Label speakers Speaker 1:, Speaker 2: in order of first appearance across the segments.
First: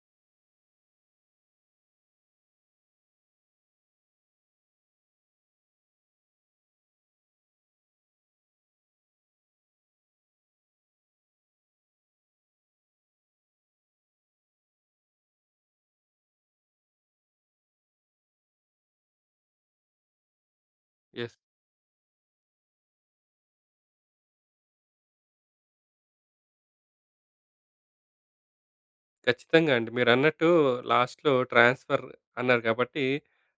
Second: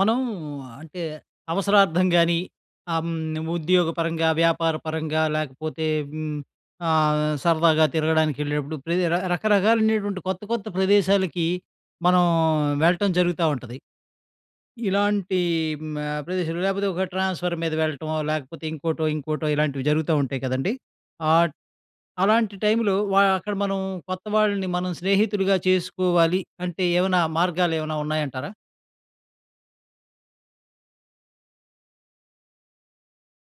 Speaker 1: మనం అంటే అవసరార్థం గాని, హ్మ్. ఉద్యోగ పరంగా, వ్యాపార పరంగా లేకపోతే, హ్మ్. ఆహ్, సరదాగా తిరగడానికి ఎళ్ళినప్పుడు, ప్రతి రకరకాలైనటువంటి కొత్త కొత్త ప్రదేశాలకి, మనం వెళ్ళటం జరుగుతా ఉంటది. ఇలాంటి హ్మ్. ఆహ్, ప్రదేశాలు లేకపోతే ఒక ట్రాన్స్ఫర్ మీద వెళ్ళటమో, లేకపోతే ఇంకోటో ఇంకోటో ఇలాంటివి జరుగుతా ఉంటాయి కదండీ.
Speaker 2: యస్!
Speaker 1: ఆ ట్ అలాంటి టైంలో వ అక్కడ మనం కొత్త వాళ్ళని, మనం స్నేహితులుగా చేసుకోవాలి, అంటే ఏవన్నా, మార్గాలు ఏవన్నా ఉన్నాయంటారా?
Speaker 2: ఖచ్చితంగా అండి. మీరన్నట్టు, లాస్ట్‌లో ట్రాన్స్ఫర్ అన్నారు గాబట్టి,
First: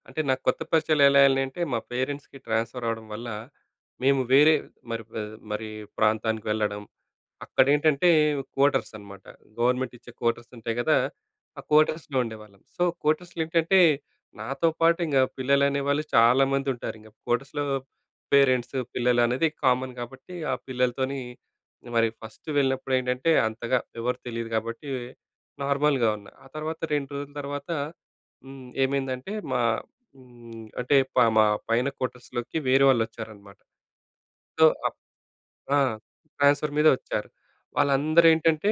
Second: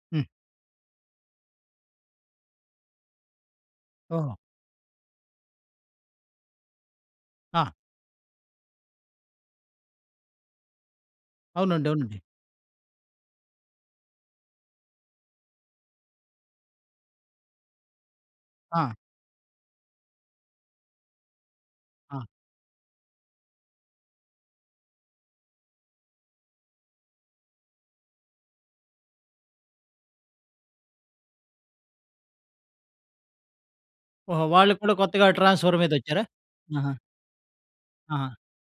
Speaker 2: అంటే
Speaker 1: హ్మ్.
Speaker 2: నాకు కొత్త పరిచయాలు ఎలా ఎల్లినయి అంటే, మా పేరెంట్స్‌కి ట్రాన్స్ఫర్ అవ్వడం వల్ల, మేము
Speaker 1: ఓహో!
Speaker 2: వేరే మరి ప మరి ప్రాంతానికి వెళ్లడం, అక్కడ
Speaker 1: ఆ!
Speaker 2: ఏంటంటే కోటర్స్ అనమాట. గవర్నమెంట్ ఇచ్చే కోటర్స్ ఉంటాయి కదా! ఆ
Speaker 1: అవునండి. అవునండి.
Speaker 2: కోటర్స్‌లో ఉండేవాళ్ళం. సో, కోటర్స్‌లో ఏంటంటే, నాతో పాటు ఇంగ పిల్లలు అనేవాళ్ళు చాలామంది ఉంటారు. ఇంగ కోటర్స్‌లో పేరెంట్స్,
Speaker 1: ఆ!
Speaker 2: పిల్లలు అనేది కామన్ కాబట్టి, ఆ పిల్లలతోని మరి
Speaker 1: ఆ!
Speaker 2: ఫస్ట్ వెళ్ళినప్పుడు ఏంటంటే, అంతగా ఎవరు తెలీదు కాబట్టి, నార్మల్‍గా ఉన్నా. ఆ తర్వాత, 2 రోజుల తర్వాత, హ్మ్. ఏమైందంటే మా హ్మ్, అంటే పామా పైన క్వార్టర్స్‌లోకి వేరే వాళ్ళు వచ్చారనమాట.
Speaker 1: ఓహో!
Speaker 2: సో,
Speaker 1: వాళ్ళు కూడా
Speaker 2: ఆప్
Speaker 1: కొత్తగా ట్రాన్స్ఫర్
Speaker 2: ఆ!
Speaker 1: మీద వచ్చారా?
Speaker 2: ట్రాన్స్ఫర్ మీదే
Speaker 1: ఆహా!
Speaker 2: వచ్చారు. వాళ్ళందరూ
Speaker 1: ఆహా!
Speaker 2: ఏంటంటే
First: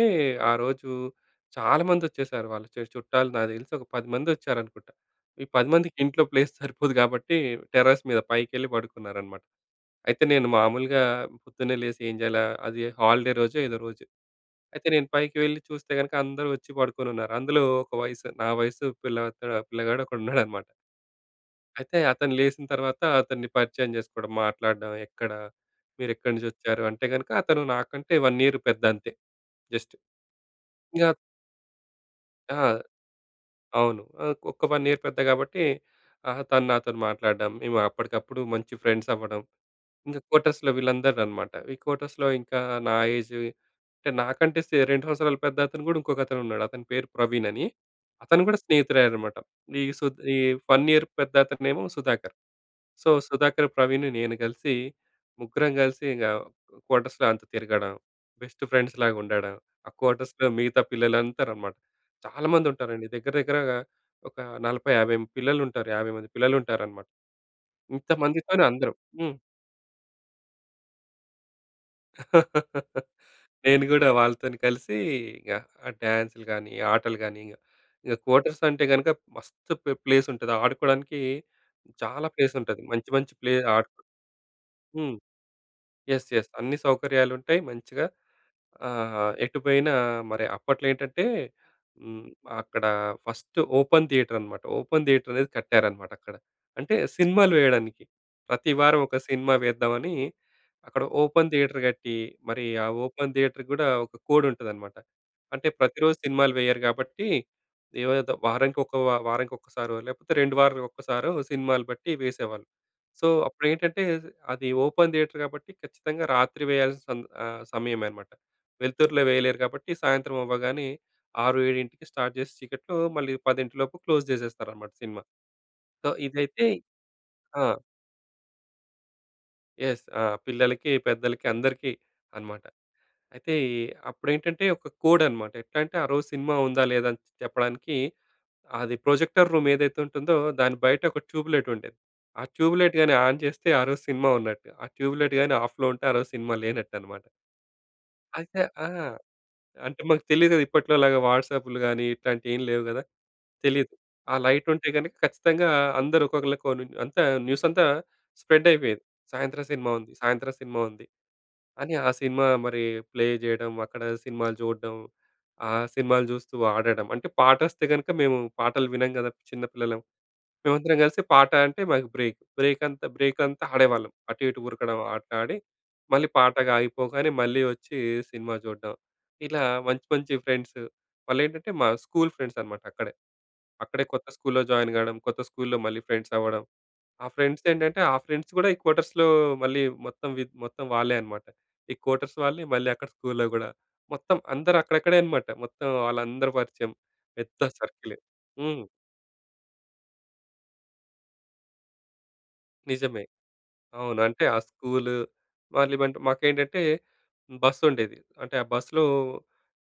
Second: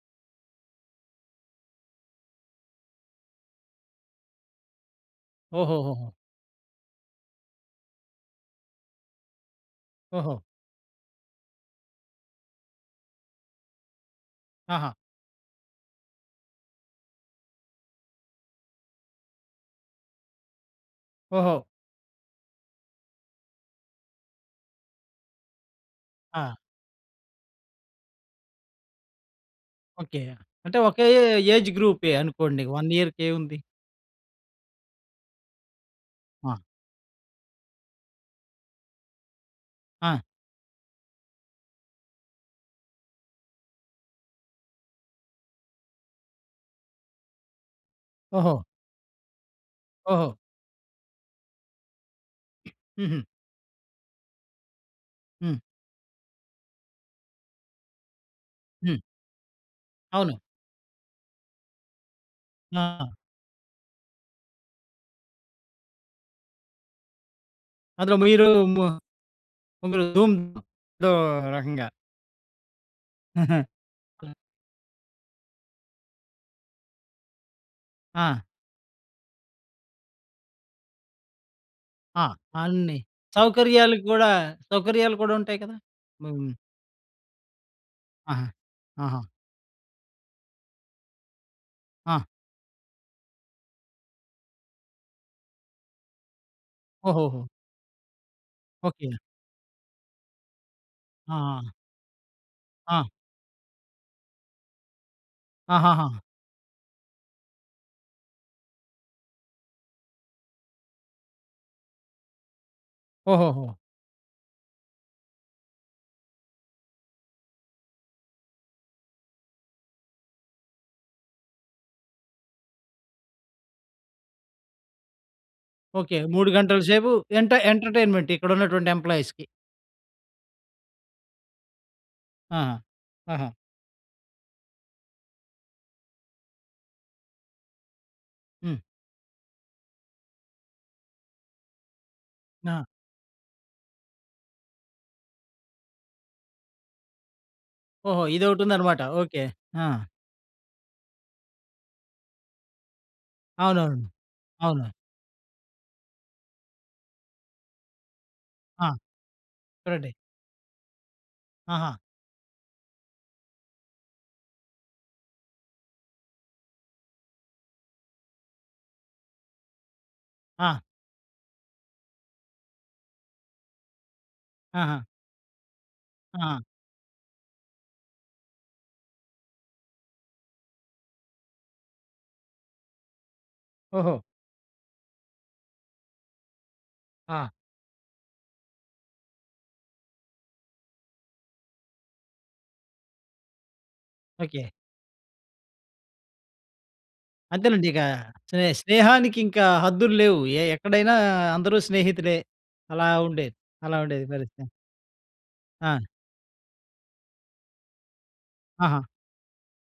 Speaker 2: ఆ రోజు, చాలా మంది వచ్చేసారు. వాళ్ళ చేస్ చుట్టాలు నాకు తెలిసి ఒక పదిమంది వచ్చారనుకుంటా. ఈ 10 మందికి
Speaker 1: ఓహోహోహో!
Speaker 2: ఇంట్లో ప్లేస్ సరిపోదు కాబట్టి, టెర్రస్ మీద పైకెళ్ళి పడుకున్నారనమాట. అయితే,
Speaker 1: ఓహో!
Speaker 2: నేను మామూలుగా పొద్దున్నే లేసి ఏం చేయాలా? అది హాలిడే రోజో ఏదో రోజు. అయితే
Speaker 1: ఆహా!
Speaker 2: నేను పైకి వెళ్ళి చూస్తే కనుక, అందరూ వచ్చి పడుకొని ఉన్నారు. అందులో ఒక వయసు నా వయస్సు పిల్లలక్కడ పిల్లగాడు ఒకడు ఉన్నాడనమాట.
Speaker 1: ఓహో!
Speaker 2: అయితే అతను లేసిన తర్వాత అతన్ని పరిచయం చేసుకోవడం, మాట్లాడడం, ఎక్కడ మీరు ఎక్కడి నుంచి
Speaker 1: ఆ!
Speaker 2: వచ్చారు? అంటే గనుక, అతను నాకంటే 1 ఇయర్ పెద్ద అంతే, జస్టు
Speaker 1: ఓకె. అంటే,
Speaker 2: ఇగ
Speaker 1: ఒకే ఎ ఏజ్ గ్రూపే
Speaker 2: ఆ!
Speaker 1: అనుకోండి. 1 ఇయర్‌ కేముంది.
Speaker 2: అవును. ఆహ్, ఒక్క 1 ఇయర్ పెద్ద కాబట్టి, ఆహా!
Speaker 1: ఆ!
Speaker 2: తను నాతోని మాట్లాడడం, మేము అప్పటికప్పుడు మంచి ఫ్రెండ్స్ అవ్వడం. ఇంగ
Speaker 1: ఆ!
Speaker 2: కోటర్స్‌లో, వీళ్ళందరూ అనమాట. ఈ కోటర్స్‌లో ఇంకా నా ఏజు అంటే, నాకంటే సె 2 సంవత్సరాలు పెద్ద, అతను కూడా ఇంకొక అతను ఉన్నాడు. అతని పేరు ప్రవీణ్ అని, అతను కూడా
Speaker 1: ఓహో!
Speaker 2: స్నేహితుడు అయ్యాడనమాట. ఈ సు
Speaker 1: ఓహో!
Speaker 2: ఈ ఫన్ ఇయర్ పెద్దతను ఏమో సుధాకర్. సో,
Speaker 1: హుహు.
Speaker 2: సుధాకర్, ప్రవీణ్, నేను కలిసి
Speaker 1: హ్మ్.
Speaker 2: ముగ్గురం కలిసి ఇంగ కోటర్స్‌లో అంతా తిరగడం, బెస్ట్
Speaker 1: హ్మ్.
Speaker 2: ఫ్రెండ్స్‌లాగా ఉండడం. ఆ
Speaker 1: అవును.
Speaker 2: కోటర్స్‌లో మిగతా పిల్లలందరనమాట. చాలా మంది ఉంటారండి.
Speaker 1: ఆ!
Speaker 2: దగ్గర దగ్గరగా ఒక 40, 50 మం పిల్లలు ఉంటారు. 50 మంది పిల్లలు ఉంటారన్నమాట.
Speaker 1: అందులో మీరు
Speaker 2: ఇంతమందితోని అందరం. హ్మ్.
Speaker 1: [unintelligible] ఏదో రకంగా.
Speaker 2: నేను గూడా
Speaker 1: క
Speaker 2: వాళ్ళతోని కలిసి, ఇంగ ఆ డాన్స్‌లు గాని, ఆటలు గాని, ఇంగ
Speaker 1: ఆ!
Speaker 2: కోటర్స్ అంటే గనుక మస్తు ప్ ప్లేస్ ఉంటది ఆడుకోవడానికి,
Speaker 1: ఆ!
Speaker 2: చాలా ప్లేస్ ఉంటది.
Speaker 1: అన్ని
Speaker 2: మంచి మంచి ప్లే
Speaker 1: సౌకర్యాలు
Speaker 2: ఆడుకో
Speaker 1: కూడా
Speaker 2: హ్మ్.
Speaker 1: సౌకర్యాలు కూడా ఉంటాయి కదా!
Speaker 2: యస్!
Speaker 1: బం
Speaker 2: యస్! అన్ని సౌకర్యాలు ఉంటాయి మంచిగా.
Speaker 1: ఆహా! ఆహా!
Speaker 2: ఆహ్, ఎటు పోయినా మరి అప్పట్లో ఏంటంటే,
Speaker 1: ఆ!
Speaker 2: హ్మ్. అక్కడ ఫస్ట్ ఓపెన్ థియేటర్ అనమాట. ఓపెన్ థియేటర్ అనేది కట్టారనమాట అక్కడ. అంటే
Speaker 1: ఓహోహో!
Speaker 2: సినిమాలు వేయడానికి, ప్రతి వారం
Speaker 1: ఓకె.
Speaker 2: ఒక సినిమా వేద్దామని, అక్కడ ఓపెన్
Speaker 1: ఆహా!
Speaker 2: థియేటర్ గట్టి, మరి ఆ
Speaker 1: ఆ!
Speaker 2: ఓపెన్ థియేటర్‌కి గుడా ఒక కోడ్ ఉంటదనమాట. అంటే
Speaker 1: ఆహాహా!
Speaker 2: ప్రతిరోజు సినిమాలు వేయరు గాబట్టి, ఏదో వారానికి ఒక వారానికి ఒకసారో లేకపోతే రెండు వారాలకొక్కసారో, సినిమాలు బట్టి వేసేవాళ్ళు. సో అప్పుడు
Speaker 1: ఓహోహో!
Speaker 2: ఏంటంటే అది ఓపెన్ థియేటర్ కాబట్టి ఖచ్చితంగా రాత్రి వేయాల్సిన ఆ సమయమే అన్నమాట. వెలుతురులో వేయలేరు కాబట్టి సాయంత్రం అవ్వగానే, ఆరు ఏడింటికి స్టార్ట్ చేసి చీకట్లో, మళ్ళీ పదింటిలోపు క్లోజ్ చేసేస్తారన్నమాట సినిమా. So
Speaker 1: okay. 3
Speaker 2: ఇదైతే
Speaker 1: గంటల సేపు ఎంట
Speaker 2: ఆ!
Speaker 1: ఎంటర్టైన్మెంట్ ఇక్కడున్నటువంటి ఎంప్లాయిస్‌కి.
Speaker 2: యెస్, ఆహ్, పిల్లలకి, పెద్దలకి, అందరికీ
Speaker 1: ఆ!
Speaker 2: అనమాట.
Speaker 1: ఆహా!
Speaker 2: అయితే అప్పుడేంటంటే, ఒక కోడ్ అనమాట. ఎట్లా అంటే, ఆ రోజు సినిమా ఉందా, లేదా అని చెప్పడానికి,
Speaker 1: హ్మ్.
Speaker 2: అది ప్రొజెక్టర్ రూమ్ ఏదైతే ఉంటుందో, దాని బయట ఒక ట్యూబ్ లైట్ ఉండేది. ఆ ట్యూబ్
Speaker 1: ఆ!
Speaker 2: లైట్ గాని ఆన్ చేస్తే, ఆరోజు సినిమా ఉన్నట్టు. ఆ ట్యూబ్ లైట్ గాని ఆఫ్‌లో ఉంటే, ఆ రోజు సినిమా లేనట్టనమాట.
Speaker 1: ఓహో!
Speaker 2: అయితే ఆ!
Speaker 1: ఇదొకటుందనమాట. ఓకె. ఆ!
Speaker 2: అంటే మాకు తెలీదు కదా! ఇప్పట్లోలాగా వాట్సాప్‍లు గానీ, ఇట్లాంటియేమి లేవు గదా! తెలీదు.
Speaker 1: అవునవును.
Speaker 2: ఆ లైటుంటే
Speaker 1: అవును.
Speaker 2: గనుక ఖచ్చితంగా అందరూ ఒక్కొక్కళ్ళకోనుం అంతా, న్యూసంతా
Speaker 1: ఆ!
Speaker 2: స్ప్రెడ్డయిపోయేది. సాయంత్రం సినిమా ఉంది,
Speaker 1: చూడండి.
Speaker 2: సాయంత్రం సినిమా ఉంది.
Speaker 1: ఆహా!
Speaker 2: అని, ఆ సినిమా మరి ప్లే జేయడం, అక్కడ సినిమాలు జూడడం. ఆ సినిమాలు జూస్తూ ఆడడం. అంటే, పాటొస్తే గనుక మేము పాటలు వినం గదా! చిన్న పిల్లలం.
Speaker 1: ఆ!
Speaker 2: మేమందరం గలిసి పాట అంటే, మాకు బ్రేక్, బ్రేకంతా బ్రేకంతా ఆడేవాళ్ళం అటు, ఇటు ఉరకడం,
Speaker 1: ఆహా!
Speaker 2: ఆటలాడి, మళ్ళీ
Speaker 1: ఆహా!
Speaker 2: పాటగ ఆగిపోగానే మళ్ళీ వచ్చి సినిమా జూడ్డం. ఇలా మంచి, మంచి ఫ్రెండ్స్. వాళ్ళేంటంటే, మా స్కూలు ఫ్రెండ్సనమాట అక్కడే. అక్కడే
Speaker 1: ఓహో!
Speaker 2: కొత్త స్కూల్‌లో జాయిన్ గాడం, కొత్త స్కూల్‌లో మళ్ళీ ఫ్రెండ్సవ్వడం. ఆ
Speaker 1: ఆ!
Speaker 2: ఫ్రెండ్సేంటంటే, ఆ ఫ్రెండ్స్ గూడా ఈ క్వార్టర్స్‌లో, మళ్ళీ మొత్తం వీద్ మొత్తం వాళ్ళే అనమాట. ఈ క్వార్టర్స్ వాళ్ళే మళ్ళీ అక్కడ స్కూల్‌లో గూడా. మొత్తం
Speaker 1: ఓకె.
Speaker 2: అందరూ అక్కడక్కడే అనమాట. మొత్తం వాళ్ళందరూ పరిచయం, పెద్ద
Speaker 1: అంతేనండి. ఇక,
Speaker 2: సర్కిలే.
Speaker 1: స్నే
Speaker 2: హ్మ్.
Speaker 1: స్నేహానికి ఇంకా హద్దులు లేవు. ఏ ఎక్కడైనా అందరూ స్నేహితులే. అలా
Speaker 2: నిజమే,
Speaker 1: ఉండేది. అలా
Speaker 2: అవును.
Speaker 1: ఉండేది
Speaker 2: అంటే ఆ
Speaker 1: పరిస్థితి.
Speaker 2: స్కూలు,
Speaker 1: ఆ!
Speaker 2: వాళ్ళేమంటే మాకేంటంటే బస్సుండేది. అంటే, ఆ
Speaker 1: ఆహా!
Speaker 2: బస్సులో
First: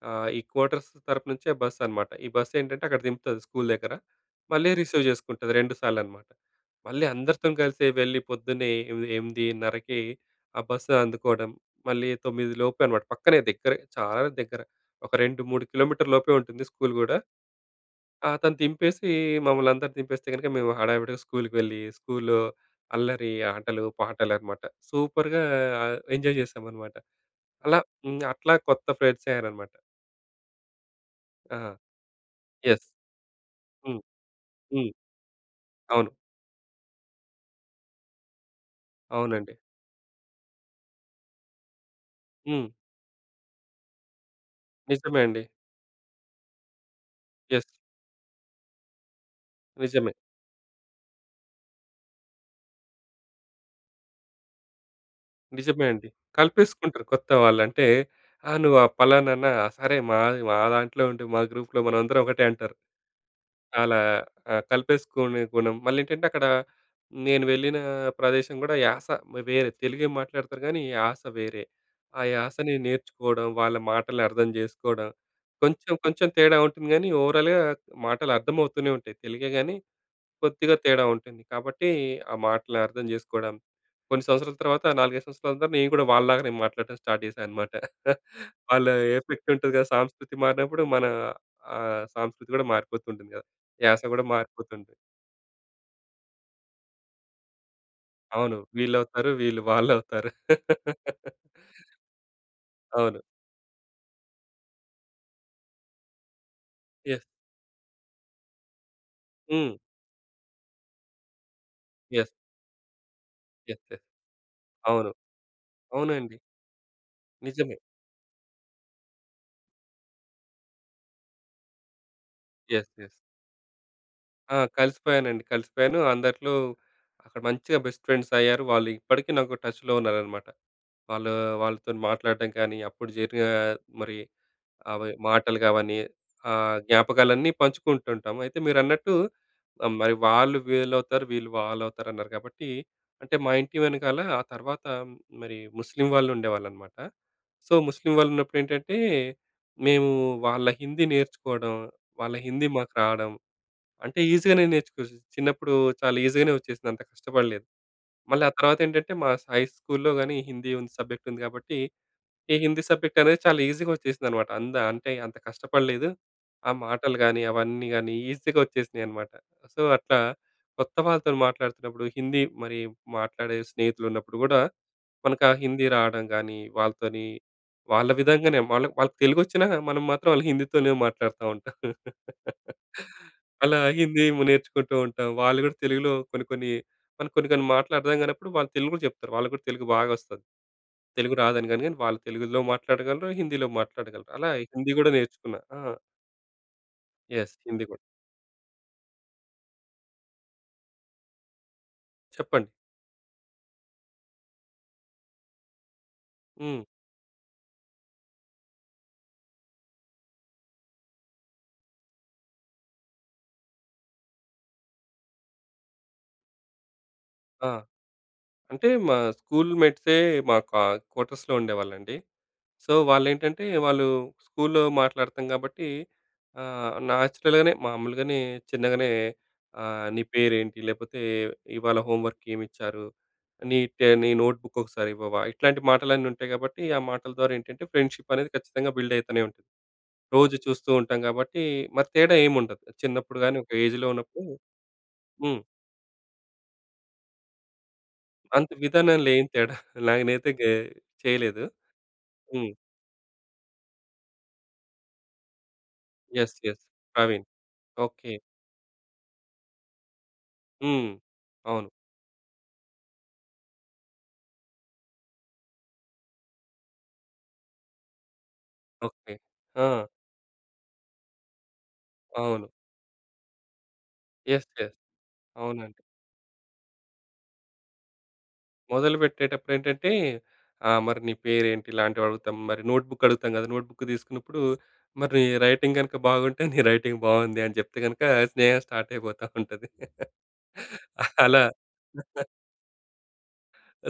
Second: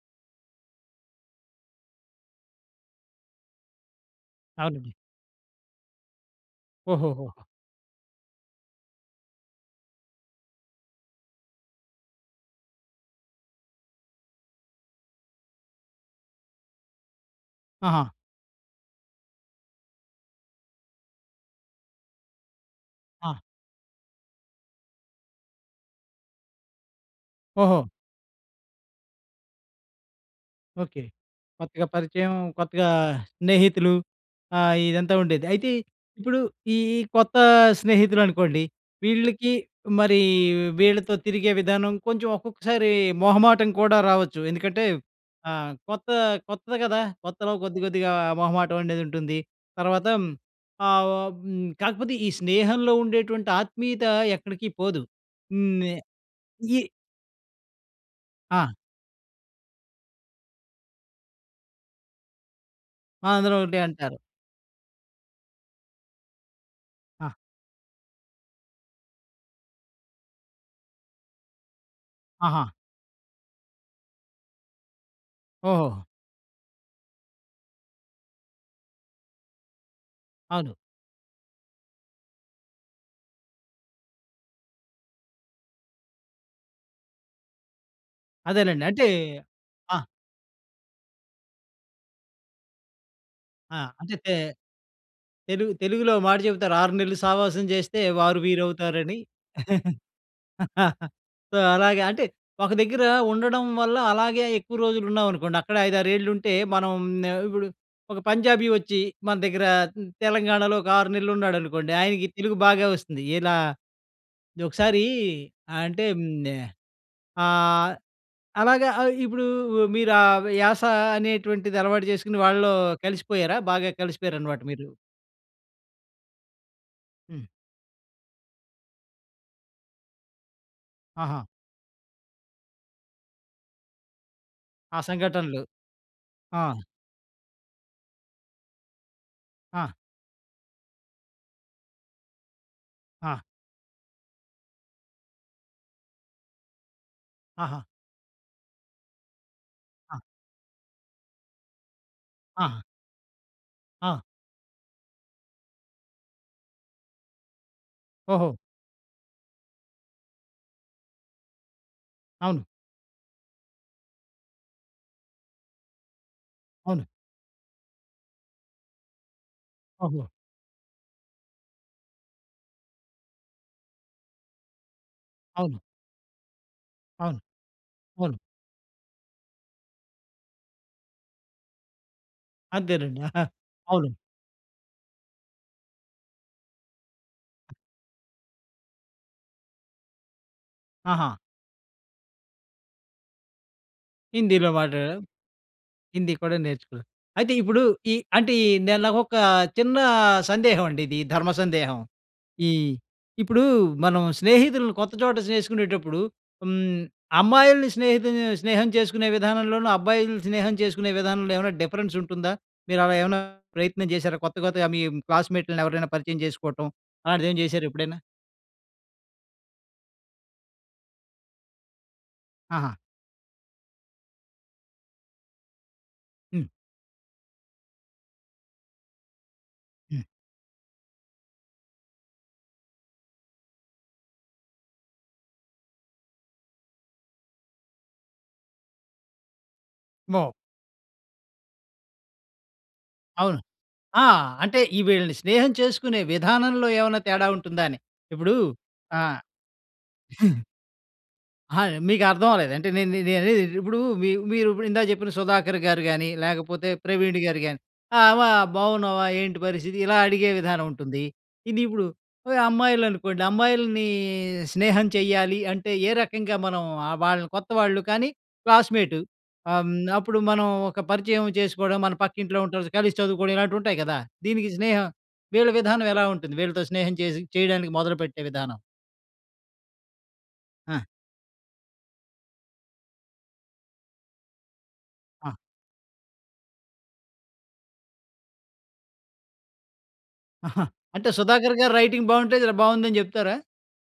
Speaker 2: ఆహ్, ఈ క్వార్టర్స్ తరపు నుంచే బస్సనమాట. ఈ బస్సేంటంటే అక్కడ దింపుతాది, స్కూలు దగ్గర. మళ్ళీ
Speaker 1: అవునండి.
Speaker 2: రిసీవ్ జేసుకుంటాది. 2 సార్లనమాట. మళ్ళీ
Speaker 1: ఓహోహో!
Speaker 2: అందరితోని కలిసి వెళ్లి, పొద్దున్నే ఎ ఎమిదిన్నరకి, ఆ బస్సు అందుకోడం. మళ్ళీ 9 లోపే అనమాట పక్కనే దగ్గరే, చాలా దగ్గర. ఒక 2, 3 కిలోమీటర్ల లోపే ఉంటుంది స్కూలు గూడా.
Speaker 1: ఆహా!
Speaker 2: ఆ! అతను తింపేసీ, మమ్మల్నందరి దింపేస్తే గనుక మేము హడావిడిగా స్కూల్‌కి వెళ్ళి, స్కూల్‌లో అల్లరి,
Speaker 1: ఆ!
Speaker 2: ఆటలు, పాటలనమాట. సూపరుగా ఎంజాయ్ జేసామనమాట. అలా
Speaker 1: ఓహో!
Speaker 2: హ్మ్, అట్లా కొత్త ఫ్రెండ్సయ్యారనమాట.
Speaker 1: ఓకే,
Speaker 2: ఆ!
Speaker 1: కొత్తగా పరిచయం,
Speaker 2: ఎస్.
Speaker 1: కొత్తగా స్నేహితులు,
Speaker 2: హ్మ్.
Speaker 1: ఆహ్,
Speaker 2: హ్మ్.
Speaker 1: ఇదంతా ఉండేది. అయితే
Speaker 2: అవును.
Speaker 1: ఇప్పుడూ, ఈ ఈ కొత్త స్నేహితులు అనుకోండి. వీళ్ళకి
Speaker 2: అవునండి.
Speaker 1: మరీ వీళ్ళతో తిరిగే విధానం, కొంచెం
Speaker 2: హ్మ్.
Speaker 1: ఒక్కొక్కసారి మొహమాటం కూడా రావొచ్చు. ఎందుకంటే,
Speaker 2: నిజమే అండి.
Speaker 1: ఆహ్, కొత్త, కొత్తది గదా! కొత్తలో
Speaker 2: ఎస్.
Speaker 1: కొద్ది, కొద్దిగా మొహమాటం అనేదుంటుంది. తర్వాత
Speaker 2: నిజమే.
Speaker 1: హ్మ్, ఆహ్, ఆహ్, హ్మ్, కాకపోతే, ఈ స్నేహంలో ఉండేటువంటి ఆత్మీయత ఎక్కడికి పోదు. హ్మ్.
Speaker 2: నిజమే
Speaker 1: నే
Speaker 2: అండి.
Speaker 1: ఈ
Speaker 2: కలిపేసుకుంటారు. కొత్త వాళ్ళు. అంటే, ఆ!
Speaker 1: ఆ!
Speaker 2: నువ్వు ఆ పలానానా? ఆ! సరే మా మా దాంట్లో ఉండు. మా గ్రూప్‌లో మనందరం ఒకటే, అంటారు.
Speaker 1: ఆ! అందులో ఉండే
Speaker 2: అలా
Speaker 1: అంటారు.
Speaker 2: ఆహ్, కలిపేసుకునే గుణం, మళ్ళీ ఏంటంటే అక్కడ,
Speaker 1: ఆ!
Speaker 2: నేను వెళ్ళిన ప్రదేశం కూడా యాస, వేరే తెలుగే మాట్లాడతారు కానీ, యాస వేరే. ఆ
Speaker 1: ఆహా!
Speaker 2: యాసని నేర్చుకోవడం, వాళ్ళ మాటలు అర్థం చేసుకోవడం. కొంచెం,
Speaker 1: ఓహో.
Speaker 2: కొంచెం తేడా ఉంటుంది గానీ, ఓవరాల్‌గా మాటలు అర్థమవుతూనేవుంటాయి. తెలుగే గానీ,
Speaker 1: అవును.
Speaker 2: కొద్దిగా తేడా ఉంటుంది. కాబట్టి, ఆ మాటలు అర్థం చేసుకోవడం, కొన్ని సంవత్సరాల తర్వాత, 4, 5 సంవత్సరాల తర్వాత, నేను కూడా వాళ్ళలాగానే మాట్లాడటం స్టార్ట్ చేశానన్నమాట.
Speaker 1: అదేలేండి.
Speaker 2: వాళ్ళ
Speaker 1: అంటే
Speaker 2: ఎఫెక్ట్ ఉంటది కదా!
Speaker 1: ఆ!
Speaker 2: సాంస్కృతి, మారినప్పుడు మన ఆహ్, సాంస్కృతి కూడా మారిపోతుంటుంది కదా!
Speaker 1: ఆ!
Speaker 2: యాస కూడా
Speaker 1: అంతంతే
Speaker 2: మారిపోతుంది.
Speaker 1: తెలుగు తెలుగులో ఓ మాట చెప్తారు 6 నెలలు సావాసం చేస్తే ,వారు
Speaker 2: అవును. వీళ్ళు
Speaker 1: వీరవుతారని.
Speaker 2: అవుతారు. వీళ్ళు వాళ్ళవుతారు.
Speaker 1: సో, అలాగ అంటే, ఒక దగ్గర
Speaker 2: అవును.
Speaker 1: ఉండడం వల్ల, అలాగే ఎక్కువ రోజులు ఉన్నావనుకోండి, అక్కడే 5, 6 ఏళ్ళు ఉంటే, మనం
Speaker 2: ఎస్.
Speaker 1: న ఇప్పుడు ఒక పంజాబీ వచ్చి, మన దగ్గర
Speaker 2: హ్మ్.
Speaker 1: తెలంగాణలో ఒక 6 నెలలున్నాడనుకోండి,
Speaker 2: ఎస్.
Speaker 1: ఆయనకి తెలుగు బాగా వొస్తుంది. ఇలా
Speaker 2: ఎస్. ఎస్.
Speaker 1: ద్ ఒకసారి,
Speaker 2: అవును,
Speaker 1: అంటే మ్
Speaker 2: అవునండి.
Speaker 1: అ
Speaker 2: నిజమే.
Speaker 1: ఆహ్, అలాగా ఆహ్, ఇప్పుడూ మీరు ఆ యాస అనేటువంటిది అలవాటు చేసుకొని వాళ్లో
Speaker 2: ఎస్. ఎస్.
Speaker 1: కలిసిపోయారా? బాగా
Speaker 2: ఆ!
Speaker 1: కలిసిపోయారనమాట మీరు.
Speaker 2: కలిసిపోయానండి, కలిసిపోయాను. అందరిలో, అక్కడ
Speaker 1: హ్మ్.
Speaker 2: మంచిగా బెస్ట్ ఫ్రెండ్సయ్యారు. వాళ్ళు ఇప్పటికి నాకు టచ్‌లో ఉన్నారనమాట. వాళ్ళు,
Speaker 1: ఆహా!
Speaker 2: వాళ్ళతోని మాట్లాడటం కానీ, అప్పుడు జరిగిన మరి,
Speaker 1: ఆ
Speaker 2: అవి మాటలు
Speaker 1: సంఘటనలు.
Speaker 2: గావన్ని,
Speaker 1: ఆ!
Speaker 2: ఆహ్, జ్ఞాపకాలన్నీ పంచుకుంటుంటాం. అయితే మీరన్నట్టు,
Speaker 1: ఆ!
Speaker 2: మరి వాళ్ళు వీల్లవుతారు, వీళ్ళు వాళ్ళవుతారు, అన్నారు కాబట్టి, అంటే,
Speaker 1: ఆ!
Speaker 2: మా ఇంటి వెనకాల, ఆ తర్వాత, మరి, ముస్లిం వాళ్ళు ఉండేవాళ్ళనమాట. సో,
Speaker 1: ఆహా!
Speaker 2: ముస్లిం వాళ్ళు ఉన్నప్పుడు ఏంటంటే, మేము
Speaker 1: ఆ!
Speaker 2: వాళ్ళ హిందీ నేర్చుకోడం, వాళ్ళ హిందీ
Speaker 1: ఆ!
Speaker 2: మాకు రాడం. అంటే,
Speaker 1: ఆ!
Speaker 2: ఈజీ గానే నేర్చుకోవచ్చు. చిన్నప్పుడు చాలా ఈజీ గానే వచ్చేసింది. అంత కష్టపడలేదు. మళ్ళీ ఆ
Speaker 1: ఓహో.
Speaker 2: తర్వాత ఏంటంటే, మా స హై స్కూల్‌లో కానీ, హిందీ ఉంది సబ్జెక్ట్ ఉంది గాబట్టి, ఈ
Speaker 1: అవును.
Speaker 2: హిందీ సబ్జెక్ట్ అనేది చాలా ఈజీగా వచ్చేసిందనమాట. అంత అంటే, అంత కష్టపడలేదు. ఆ
Speaker 1: అవును.
Speaker 2: మాటలు గాని, అవన్నీ గాని, ఈజీగా వచ్చేసినాయనమాట. సో, అట్లా
Speaker 1: ఓహో.
Speaker 2: కొత్త వాళ్ళతో మాట్లాడుతున్నప్పుడు హిందీ మరి, మాట్లాడే స్నేహితులు ఉన్నప్పుడు కూడా, మనకు ఆ
Speaker 1: అవును.
Speaker 2: హిందీ రావడం గానీ, వాళ్ళతోని
Speaker 1: అవును.
Speaker 2: వాళ్ళ
Speaker 1: అవును.
Speaker 2: విధంగానే వాళ్ళాక్ వాళ్ళకి తెలుగొచ్చినా, మనం మాత్రం వాళ్ల హిందీతోనే మాట్లాడుతుంటాం.
Speaker 1: అంతేనండి.
Speaker 2: అలా
Speaker 1: అవును.
Speaker 2: హిందీ ము నేర్చుకుంటుంటాం. వాళ్ళు కూడా తెలుగులో కొన్ని, కొన్ని, కొన్ని కొన్ని మాటలు అర్థం కానప్పుడు వాళ్ళు తెలుగు‌లో జేప్తారు. వాళ్ళకి కూడా తెలుగు బాగా వొస్తాది.
Speaker 1: ఆహా!
Speaker 2: తెలుగు రాదని గాని, గాని, వాళ్ళు తెలుగులో మాట్లాడగలరు, హిందీలో మాట్లాడగలరు. అలా
Speaker 1: హిందీలో
Speaker 2: హిందీ కూడా
Speaker 1: మాట్లాడం.
Speaker 2: నేర్చుకున్న. ఆ!
Speaker 1: హిందీ కూడా నేర్చుకున్నారు. అయితే
Speaker 2: ఎస్.
Speaker 1: ఇప్పుడు,
Speaker 2: హిందీ కూడా.
Speaker 1: ఈ అంటే, ఈ నాకొక చిన్న సందేహం అండి, ఇది ధర్మ సందేహం.
Speaker 2: చెప్పండి.
Speaker 1: ఇ ఇప్పుడు మనం, స్నేహితుల్ని కొత్త చోట చేసుకునేటప్పుడు,
Speaker 2: హ్మ్.
Speaker 1: హ్మ్, అమ్మాయిల్ని స్నేహితు స్నేహం చేసుకునే విధానంలోనూ, అబ్బాయిలు స్నేహం చేసుకునే విధానంలో ఏమన్నా డిఫరెన్స్ ఉంటుందా? మీరు అలా ఏమైనా ప్రయత్నం చేశారా? కొత్త, కొత్తగా మీ క్లాస్‌మేట్‍ లని ఎవరైనా పరిచయం చేసుకోవటం, అలాంటిదేమైనా
Speaker 2: ఆ!
Speaker 1: చేశారా? ఎప్పుడైనా?
Speaker 2: అంటే, మా స్కూల్‌మేట్సే మా కా క్వార్టర్స్‌లో ఉండేవాళ్ళండి.
Speaker 1: ఆహా!
Speaker 2: సో, వాళ్ళు ఏంటంటే, వాళ్ళు స్కూల్‌లో మాట్లాడతాం కాబట్టి,
Speaker 1: హ్మ్.
Speaker 2: ఆహ్, నేచురల్‍ గానే, మామూలుగానే, చిన్నగనే, ఆహ్, నీ
Speaker 1: హ్మ్.
Speaker 2: పేరేంటి? లేకపోతే ఇవాళ హోమ్ వర్క్ ఏమిచ్చారు? నీ ట నీ నోట్బుక్కొక్కసారివ్వవా? ఇట్లాంటి మాటలన్నీ ఉంటాయి కాబట్టి, ఆ మాటల ద్వారా ఏంటంటే, ఫ్రెండ్‌షిప్ అనేది ఖచ్చితంగా బిల్డ్ అయితనే ఉంటది.
Speaker 1: మొ
Speaker 2: రోజూ చూస్తుంటాం కాబట్టి, మరి తేడా ఏమి ఉండదు. చిన్నప్పుడు గానీ,
Speaker 1: అవును.
Speaker 2: ఒక ఏజ్‌లో
Speaker 1: ఆ!
Speaker 2: ఉన్నప్పుడు
Speaker 1: అంటే, ఈ వీళ్ళని
Speaker 2: హ్మ్.
Speaker 1: స్నేహం చేసుకునే విధానంలో ఏమైనా తేడా ఉంటుందా అని. ఇప్పుడూ,
Speaker 2: అంత్
Speaker 1: ఆ
Speaker 2: విధానంలో ఏం తేడా నేనైతే గె చేయలేదు.
Speaker 1: అహా! మీకు అర్థం అవ్వలేదు.
Speaker 2: హ్మ్.
Speaker 1: అంటే నే నే అనేది ఏంటి, ఇప్పుడు మీ మీరు ఇందాక చెప్పిన సుధాకర్‌గారు గాని,
Speaker 2: ఎస్. ఎస్.
Speaker 1: లేకపోతే
Speaker 2: ప్రవీణ్,
Speaker 1: ప్రవీణ్‌గారు గాని, ఆహ్,
Speaker 2: ఓకే.
Speaker 1: వా బాగున్నావా? ఏంటి పరిస్థితి? ఇలా అడిగే విధానం
Speaker 2: హ్మ్.
Speaker 1: ఉంటుంది. ఇది
Speaker 2: అవును.
Speaker 1: ఇప్పుడు ఆహ్, అమ్మాయిలు అనుకోండి, అమ్మాయిల్ని స్నేహం చేయ్యలి అంటే, ఏ రకంగా మనం ఆహ్, వాళ్ళని కొత్తవాళ్ళు కానీ, క్లాస్‌మేటు
Speaker 2: ఓకే.
Speaker 1: ఆహ్, హ్మ్,
Speaker 2: ఆ!
Speaker 1: అప్పుడు మనం ఒక పరిచయం చేసుకోవడం, మన పక్కింట్లో
Speaker 2: అవును.
Speaker 1: ఉంటారు, కలిసి చదువుకోవడం, ఇలాంటివుంటాయి కదా!
Speaker 2: ఎస్.
Speaker 1: దీనికి
Speaker 2: ఎస్.
Speaker 1: స్నేహం, వీళ్ళ
Speaker 2: అవునండి.
Speaker 1: విధానం ఎలా ఉంటుంది? వీళ్ళతో స్నేహం చేసి చేయడానికి మొదలుపెట్టే విధానం.
Speaker 2: మొదలుపెట్టేటప్పుడు ఏంటంటే, ఆ
Speaker 1: ఆ!
Speaker 2: మరి నీ పేరు ఏంటి? ఇలాంటివి అడుగుతాం. మరి నోట్‌బుక్‌ అడుగుతాం కదా! నోట్ బుక్ తీసుకున్నప్పుడు, మరి నీ
Speaker 1: ఆ!
Speaker 2: రైటింగ్ కనుక బాగుంటే, నీ రైటింగ్ బావుంది అని చెప్తే గనక, స్నేహం స్టార్ట్ అయిపోతా ఉంటది.
Speaker 1: ఆహా! అంటే,
Speaker 2: అలా
Speaker 1: సుధాకర్‌గారు రైటింగ్ బాగుంటే, జర బావుందని చెప్తారా?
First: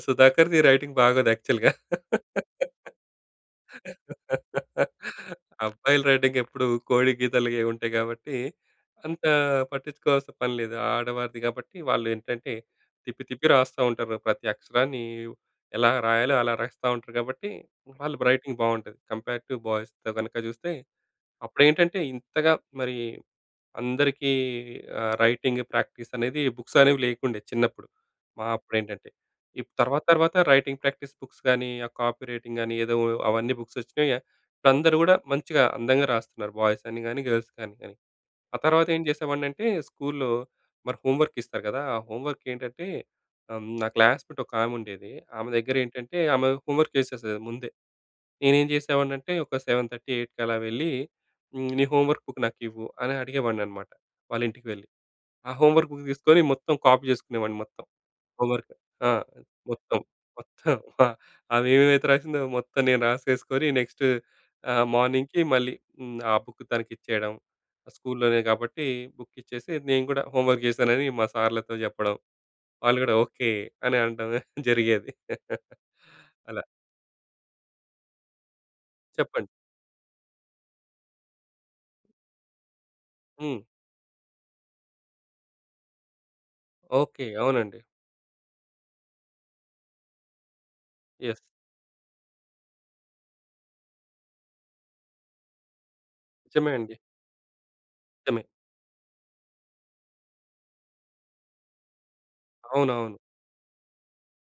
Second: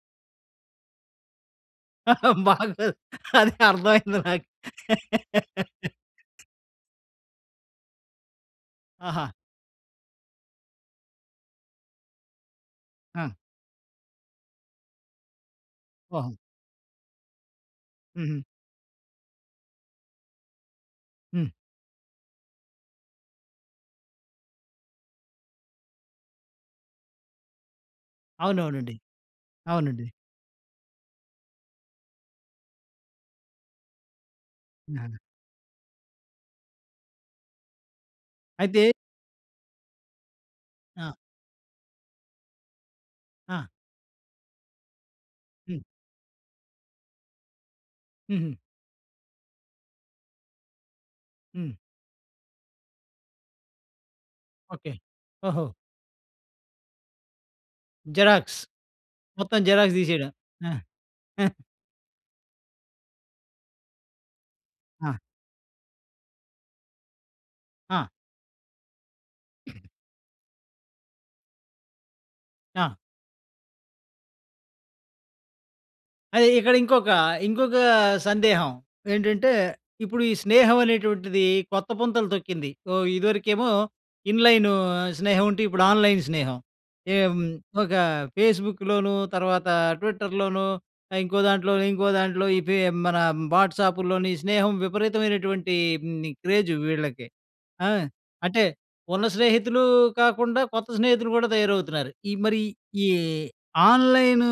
Speaker 2: సుధాకర్‌ది రైటింగ్ బాగోదు యాక్చువల్‌గా.
Speaker 1: బాగోదు. అది అర్ధమైంది నాకు.
Speaker 2: అబ్బాయిలు రైటింగ్ ఎప్పుడు కోడి గీతలు గే ఉంటాయి కాబట్టి, అంత
Speaker 1: ఆహా!
Speaker 2: పట్టించుకోవాల్సిన పని లేదు. ఆడవారిది కాబట్టి, వాళ్ళు ఏంటంటే తిప్పి,
Speaker 1: ఆ!
Speaker 2: తిప్పి రాస్తుంటారు. ప్రతి అక్షరాన్ని ఎలా
Speaker 1: ఓహో!
Speaker 2: రాయాలో, అలా రాస్తా ఉంటారు కాబట్టి, వాళ్ళ
Speaker 1: హుహు.
Speaker 2: రైటింగ్ బావుంటది, కంపేరేటివ్ బాయ్స్ కనుక చూస్తే.
Speaker 1: హ్మ్
Speaker 2: అప్పుడు ఏంటంటే, ఇంతగా మరీ, అందరికీ ఆహ్, రైటింగ్ ప్రాక్టీస్ అనేది బుక్స్ అనేవి లేకుండే చిన్నప్పుడు, మా అప్పుడు
Speaker 1: అవునవునండి.
Speaker 2: ఏంటంటే, ఇప్ తర్వాత,
Speaker 1: అవునండి.
Speaker 2: తర్వాత రైటింగ్ ప్రాక్టీస్ బుక్స్ గాని, ఆ కాపీ రైటింగ్ గానీ, ఏదో అవన్నీ బుక్స్ వొచ్చినాయి. అందరూ
Speaker 1: ద ఆ!
Speaker 2: కూడా మంచిగా అందంగా రాస్తున్నారు. బాయ్స్ అని కాని, గర్ల్స్ కాని, కాని. ఆ తర్వాత
Speaker 1: అయితే
Speaker 2: ఏం చేసేవాడిని అంటే, స్కూల్‌లో మరి
Speaker 1: ఆ!
Speaker 2: హోమ్ వర్క్ ఇస్తారు కదా! ఆ హోమ్ వర్క్ ఏంటంటే,
Speaker 1: ఆ!
Speaker 2: హ్మ్, నా క్లాస్‌మేట్స్‌ ఒక ఆమె ఉండేది. ఆమె దగ్గర
Speaker 1: హ్మ్.
Speaker 2: ఏంటంటే, ఆమె హోమ్ వర్క్ చేసేసేది ముందే.
Speaker 1: హుహు.
Speaker 2: నేనేం చేసేవాడిని అంటే, ఒక 7:30, 8కి అలా వెళ్ళి హ్మ్,
Speaker 1: హ్మ్.
Speaker 2: నీ హోమ్ వర్క్ బుక్ నాకివ్వు, అని అడిగేవాడిననమాట, వాళ్ళ ఇంటికి వెళ్ళి.
Speaker 1: ఒకే.
Speaker 2: ఆ
Speaker 1: ఓహో!
Speaker 2: హోమ్‌వర్క్ బుక్ తీసుకొని, మొత్తం కాపీ చేసుకునేవాడిని మొత్తం, హోమ్
Speaker 1: జిరాక్స్.
Speaker 2: వర్క్. ఆ!
Speaker 1: మొత్తం జిరాక్స్
Speaker 2: మొత్తం.
Speaker 1: తీసేడం.
Speaker 2: మొత్తం
Speaker 1: ఆ!
Speaker 2: అమె ఏమేమైతే రాసిందో, మొత్తం నేను రాసేసుకొని నెక్స్ట్ ఆహ్,
Speaker 1: ఆ!
Speaker 2: మార్నింగ్‌కి మళ్ళీ హ్మ్, ఆ బుక్ తనకిచ్చేయడం,
Speaker 1: ఆ!
Speaker 2: స్కూల్‌లోనే కాబట్టి, బుక్కిచ్చేసి నేను కూడా హోమ్ వర్క్ చేశానని మా సార్‌లతో చెప్పడం.
Speaker 1: ఆ!
Speaker 2: వాళ్ళు కూడా, "ఓకే" అని అనడం జరిగేది
Speaker 1: అదే
Speaker 2: అలా.
Speaker 1: ఇక్కడ ఇంకొక, ఇంకొక సందేహం
Speaker 2: చెప్పండి?
Speaker 1: ఏంటంటే, ఇప్పుడు, ఈ స్నేహం అనేటువంటిది కొత్త పుంతలు తొక్కింది. ఓ
Speaker 2: హ్మ్.
Speaker 1: ఇదివరకేమో, ఇన్‍లైను స్నేహం ఉంటే, ఇప్పుడు ఆన్‍లైన్ స్నేహం.
Speaker 2: ఓకే.
Speaker 1: ఎమ్
Speaker 2: అవునండి.
Speaker 1: ఒక ఫేస్‌బుక్ లోను తర్వాత, ట్విట్టర్ లోనూ,
Speaker 2: ఎస్.
Speaker 1: ఇంకోదాంట్లో, ఇంకోదాంట్లో ఇవే మన వాట్సాప్ లోని, స్నేహం విపరీతమైనటువంటి మ్
Speaker 2: నిజమే
Speaker 1: క్రేజు
Speaker 2: అండి.
Speaker 1: వీళ్ళకి. ఆ!
Speaker 2: నిజమే.
Speaker 1: అంటే ఉన్న స్నేహితులు కాకుండా, కొత్త స్నేహితులు కూడా తయారవుతున్నారు. ఈ మరీ ఈ
Speaker 2: అవునవును.
Speaker 1: ఆన్‌లైను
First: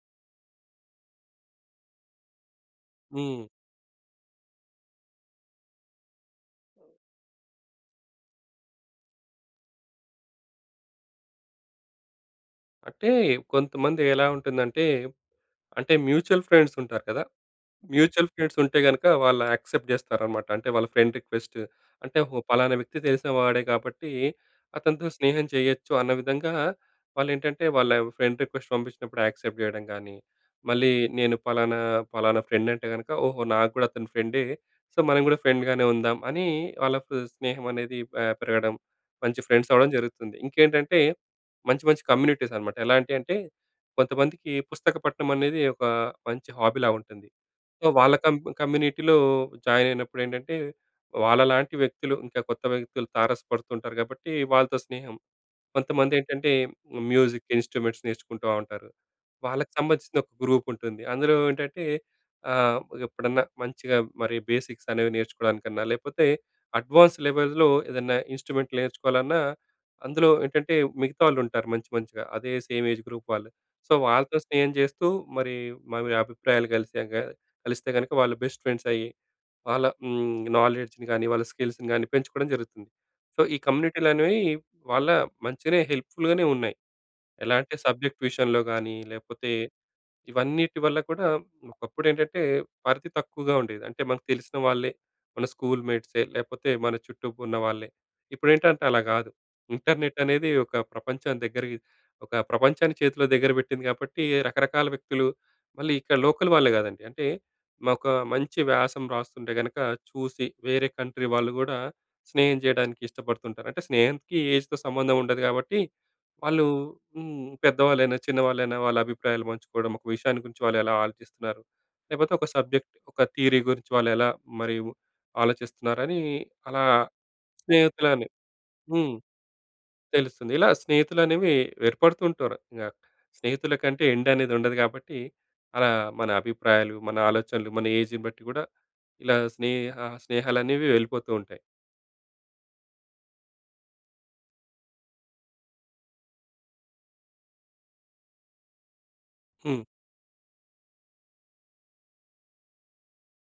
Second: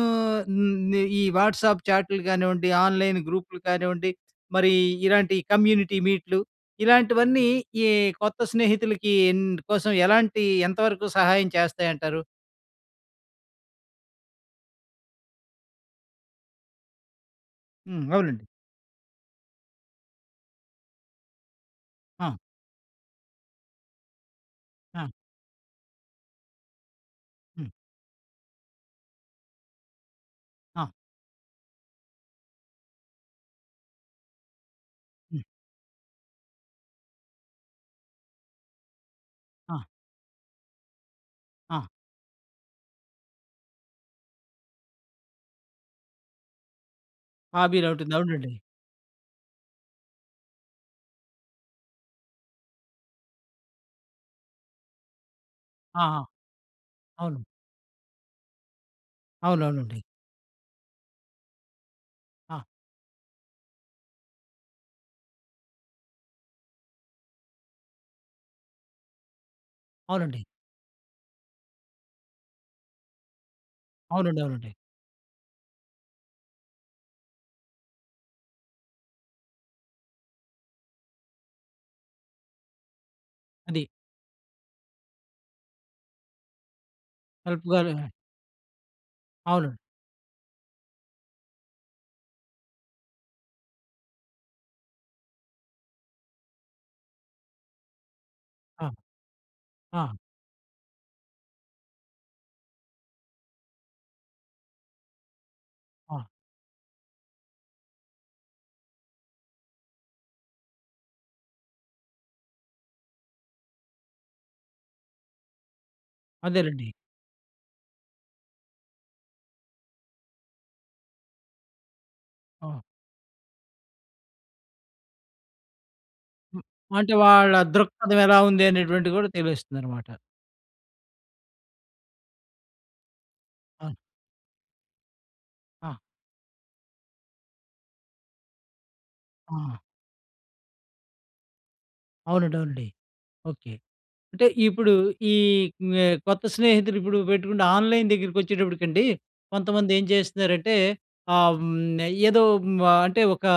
Speaker 1: మ్ ఈ వాట్సాప్ చాట్‌లు కానివ్వండి, ఆన్‌లైన్
Speaker 2: హ్మ్.
Speaker 1: గ్రూప్‌లు కానివ్వండి, మరీ ఇలాంటి కమ్యూనిటీ మీట్‌లు, ఇలాంటివన్నీ ఈ కొత్త స్నేహితులకి ఇందు కోసం ఎలాంటి, ఎంతవరకు సహాయం చేస్తాయంటారు?
Speaker 2: అంటే కొంతమంది ఎలా ఉంటుందంటే, అంటే మ్యూచువల్ ఫ్రెండ్స్ ఉంటారు కదా!
Speaker 1: హ్మ్,
Speaker 2: మ్యూచువల్
Speaker 1: అవునండి.
Speaker 2: ఫ్రెండ్స్ ఉంటే గనక, వాళ్ళు యాక్సెప్ట్ చేస్తారనమాట. అంటే వాళ్ళ ఫ్రెండ్ రిక్వెస్ట్‌ని. అంటే,
Speaker 1: ఆ!
Speaker 2: "ఓహో! పలానా వ్యక్తి తెలిసినవాడే కాబట్టి, అతనితో
Speaker 1: ఆ!
Speaker 2: స్నేహం చేయొచ్చు" అన్న విధంగా వాళ్లు ఏంటంటే,
Speaker 1: హ్మ్.
Speaker 2: వాళ్ళ ఫ్రెండ్ రిక్వెస్ట్‌ని పంపించినప్పుడు యాక్సెప్ట్ చేయడం గాని,
Speaker 1: ఆ!
Speaker 2: మళ్ళీ నేను ఫలానా ఫలానా ఫ్రెండ్ అంటే గనక, "ఓహో! నాకు గూడా అతను ఫ్రెండే. సో, మనం కూడా
Speaker 1: హ్మ్.
Speaker 2: ఫ్రెండ్‍గానే ఉందాం" అని వాళ్ళకు స్నేహం అనేది, పె పెరగడం మంచి ఫ్రెండ్స్
Speaker 1: ఆ!
Speaker 2: అవ్వడం జరుగుతుంది. ఇంకేంటంటే,
Speaker 1: ఆ!
Speaker 2: మంచి మంచి కమ్యూనిటీస్ అన్నామాట. ఎలాంటి అంటే, కొంతమందికి పుస్తక పఠనం అనేది, ఒక మంచి హాబీలా ఉంటుంది. సో,
Speaker 1: హాబీలా ఉంటుంది,
Speaker 2: వాళ్ళ కం
Speaker 1: అవునండి.
Speaker 2: కమ్యూనిటీలో జాయిన్ అయినప్పుడు. ఏంటంటే, వాళ్ళలాంటి వ్యక్తులు ఇంకా కొత్త వ్యక్తులు తారసపడుతుంటారు కాబట్టి, వాళ్ళతో స్నేహం.
Speaker 1: ఆహా!
Speaker 2: కొంతమందేంటంటే,
Speaker 1: అవును.
Speaker 2: మ్యూజిక్ ఇన్స్ట్రుమెంట్స్‌ని నేర్చుకుంటా ఉంటారు. వాళ్లకి
Speaker 1: అవునవునండి.
Speaker 2: సంబంధించిన ఒక గ్రూప్ ఉంటుంది. అందులో ఏంటంటే,
Speaker 1: ఆ!
Speaker 2: ఆహ్, ఎప్పుడన్నా మంచిగా మరి బేసిక్స్‌ని అనేవి నేర్చుకోవడానికన్నా, లేకపోతే అడ్వాన్స్డ్ లెవెల్స్‌లో ఏదన్నా ఇన్స్ట్రుమెంట్‌ని నేర్చుకోవాలన్నా, అందులో
Speaker 1: అవునండి.
Speaker 2: ఏంటంటే మిగతా వాళ్ళు ఉంటారు మంచి మంచిగా. అదే సేమ్ ఏజ్ గ్రూప్ వాళ్ళు. సో, వాళ్ళతో
Speaker 1: అవునండి, అవునండి.
Speaker 2: స్నేహం చేస్తూ, మరి మావి అభిప్రాయాలు కలిశాక, కలిస్తే గనక, వాళ్ళు బెస్ట్ ఫ్రెండ్స్ అయ్యి, వాళ్ళ నాలెడ్జ్‌ని గానీ, వాళ్ళ స్కిల్స్‌ని గాని, పెంచుకోవడం జరుగుతుంది. సో, ఈ
Speaker 1: అది
Speaker 2: కమ్యూనిటీలు అనేవి, వాళ్ళ మంచిగానే హెల్ప్‌ఫుల్‍గానే ఉన్నాయి. ఎలా అంటే
Speaker 1: హెల్ప్‌గానే
Speaker 2: సబ్జెక్ట్ విషయంలో గానీ లేకపోతే,
Speaker 1: అవును.
Speaker 2: ఇవన్నిటి వల్ల కూడా. ఒకప్పుడు ఏంటంటే పరిధి తక్కువగా ఉండేది. అంటే మనకు తెలిసిన వాళ్ళే, మన స్కూల్ మేట్సే, లేకపోతే మన చుట్టూ ఉన్నవాళ్ళే. ఇప్పుడేంటంటే
Speaker 1: ఆ!
Speaker 2: అలా కాదు.
Speaker 1: ఆ!
Speaker 2: ఇంటర్‍నెట్ అనేది ఒక ప్రపంచం దగ్గరకి ఒక ప్రపంచాన్ని చేతిలో దగ్గర పెట్టింది. కాబట్టి, రకరకాల వ్యక్తులు మళ్ళీ ఇక్కడ
Speaker 1: ఆ!
Speaker 2: లోకల్ వాళ్ళే కాదండి. అంటే, ఒక మంచి వ్యాసం రాస్తుంటే గనక, చూసి వేరే కంట్రీ వాళ్ళు గూడా స్నేహం చేయడానికి ఇష్టపడుతుంటారు. అంటే స్నేహానికి ఏజ్‌తో సంబంధం ఉండదు కాబట్టి, వాళ్ళు,
Speaker 1: అదేనండి.
Speaker 2: హ్మ్, పెద్దవాళ్ళైనా, చిన్నవాళ్ళైనా వాళ్ళ అభిప్రాయాలు పంచుకోవడం. ఒక విషయాన్ని గురించి వాళ్ళు ఎలా ఆలోచిస్తున్నారు, లేకపోతే ఒక
Speaker 1: ఆ!
Speaker 2: సబ్జెక్ట్, ఒక థియరీ గురించి వాళ్ళు ఎలా, మరి ఆలోచిస్తున్నారనీ,
Speaker 1: హ్మ్.
Speaker 2: అలా
Speaker 1: అంటే వాళ్ళ దృక్పథం
Speaker 2: స్నేహితులని
Speaker 1: ఎలా ఉంది అనేటువంటిది,
Speaker 2: హ్మ్.
Speaker 1: కూడా తెలుస్తుందనమాట.
Speaker 2: తెలుస్తుంది. ఇలా స్నేహితులనేవి, ఏర్పడుతుంటారు. యాహ్! స్నేహితుల
Speaker 1: ఆ!
Speaker 2: కంటే ఎండ్ అనేది ఉండదు కాబట్టి,
Speaker 1: ఆ!
Speaker 2: అలా మన అభిప్రాయాలు, మన ఆలోచనలు, మన ఏజ్‌ని బట్టి గూడా, ఇలా
Speaker 1: ఆ!
Speaker 2: స్నేహ స్నేహాలనేవి వెళ్ళిపోతుంటాయి.
Speaker 1: అవునండి, అవునండి. ఓకె! అంటే ఇప్పుడు, ఈ క్మ్ కొత్త స్నేహితులు ఇప్పుడు పెట్టుకుంటే, ఆన్‍లైన్ దగ్గరకి వచ్చేటప్పటికండి,
Speaker 2: హ్మ్.
Speaker 1: కొంతమంది ఏం చేస్తున్నారంటే, ఆహ్, హ్మ్, ఏదో హ్మ్, అంటే ఓకా,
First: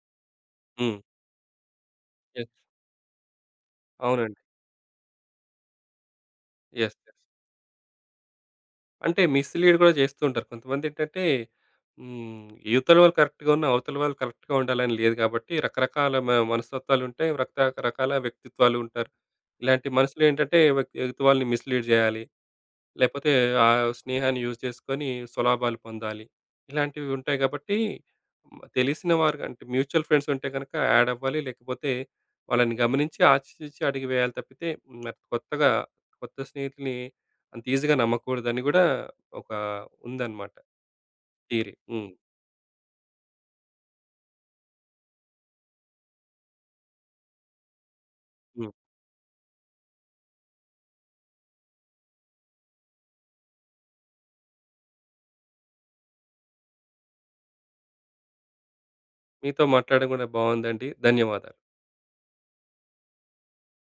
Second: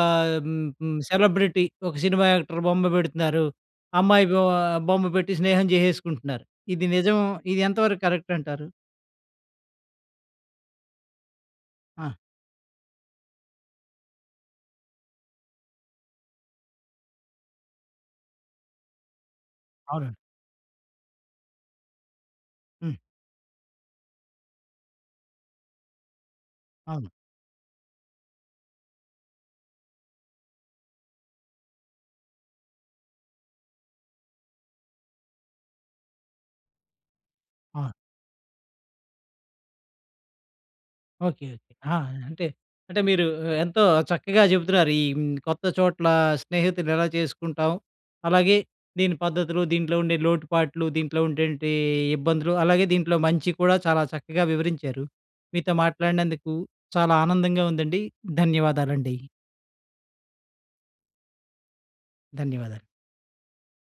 Speaker 1: హ్మ్, హ్మ్,
Speaker 2: హ్మ్.
Speaker 1: సెలబ్రిటీ, ఒక సినిమా
Speaker 2: యెస్.
Speaker 1: యాక్టర్ బొమ్మ పెడుతున్నారు, అమ్మాయి
Speaker 2: అవునండి.
Speaker 1: బొ బొమ్మ పెట్టి స్నేహం చేసేసుకుంటున్నారు. ఇది
Speaker 2: యెస్. యెస్.
Speaker 1: నిజం, ఇది ఎంతవరకు కరెక్ట్ అంటారు?
Speaker 2: అంటే మిస్‌లీడ్ కూడా చేస్తూ ఉంటారు. కొంతమంది ఏంటంటే,
Speaker 1: అ!
Speaker 2: హ్మ్, ఇవతల వాళ్ళు కరెక్ట్‌గ ఉన్న అవతల వాళ్ళు కరెక్ట్‌గా ఉండాలని లేదు కాబట్టి, రకరకాల మ మనస్తత్వాలు ఉంటాయి, రక్త రకాల వ్యక్తిత్వాలు ఉంటారు. ఇలాంటి
Speaker 1: అవునండి.
Speaker 2: మనుషులు ఏంటంటే ఎ ఎదుటివాళ్ళని మిస్‌లీడ్ చేయాలి,
Speaker 1: హ్మ్.
Speaker 2: లేకపోతే ఆహ్, స్నేహాన్ని యూజ్ చేసుకొని స్వలాభాలు పొందాలి. ఇలాంటివి
Speaker 1: అవును.
Speaker 2: ఉంటాయి కాబట్టి, తెలిసిన వారికంటే, మ్యూచువల్ ఫ్రెండ్స్ ఉంటే కనుక యాడ్ అవ్వాలి లేకపోతే, వాళ్ళని గమనించి ఆచితూచి అడుగు వేయాలి తప్పితే, హ్మ్, కొత్తగా కొత్త స్నేహితుల్ని, అంత
Speaker 1: ఆ!
Speaker 2: ఈజీగా నమ్మకూడదని కూడా, ఒక ఉందనమాట.
Speaker 1: ఓకె! ఓకె!
Speaker 2: థియరీ.
Speaker 1: ఆ!
Speaker 2: హ్మ్.
Speaker 1: అంటే అంటే మీరు ఎ ఎంతో చక్కగా చెబుతున్నారు. ఈ హ్మ్, కొత్త చోట్ల స్నేహితులు ఎలా చేసుకుంటాం, అలాగే
Speaker 2: హ్మ్.
Speaker 1: దీని పద్ధతులు, దీంట్లో ఉండే లోటుపాట్లు, దీంట్లో ఉండేటటువంటి ఇబ్బందులు, అలాగే దీంట్లో మంచి కూడా, చాలా చక్కగా వివరించారు. మీతో మాట్లాడినందుకు చాలా ఆనందంగా ఉందండి, ధన్యవాదాలండి.
Speaker 2: మీతో మాట్లాడడం కూడా బాగుందండి. ధన్యవాదాలు.
Speaker 1: ధన్యవాదాలు.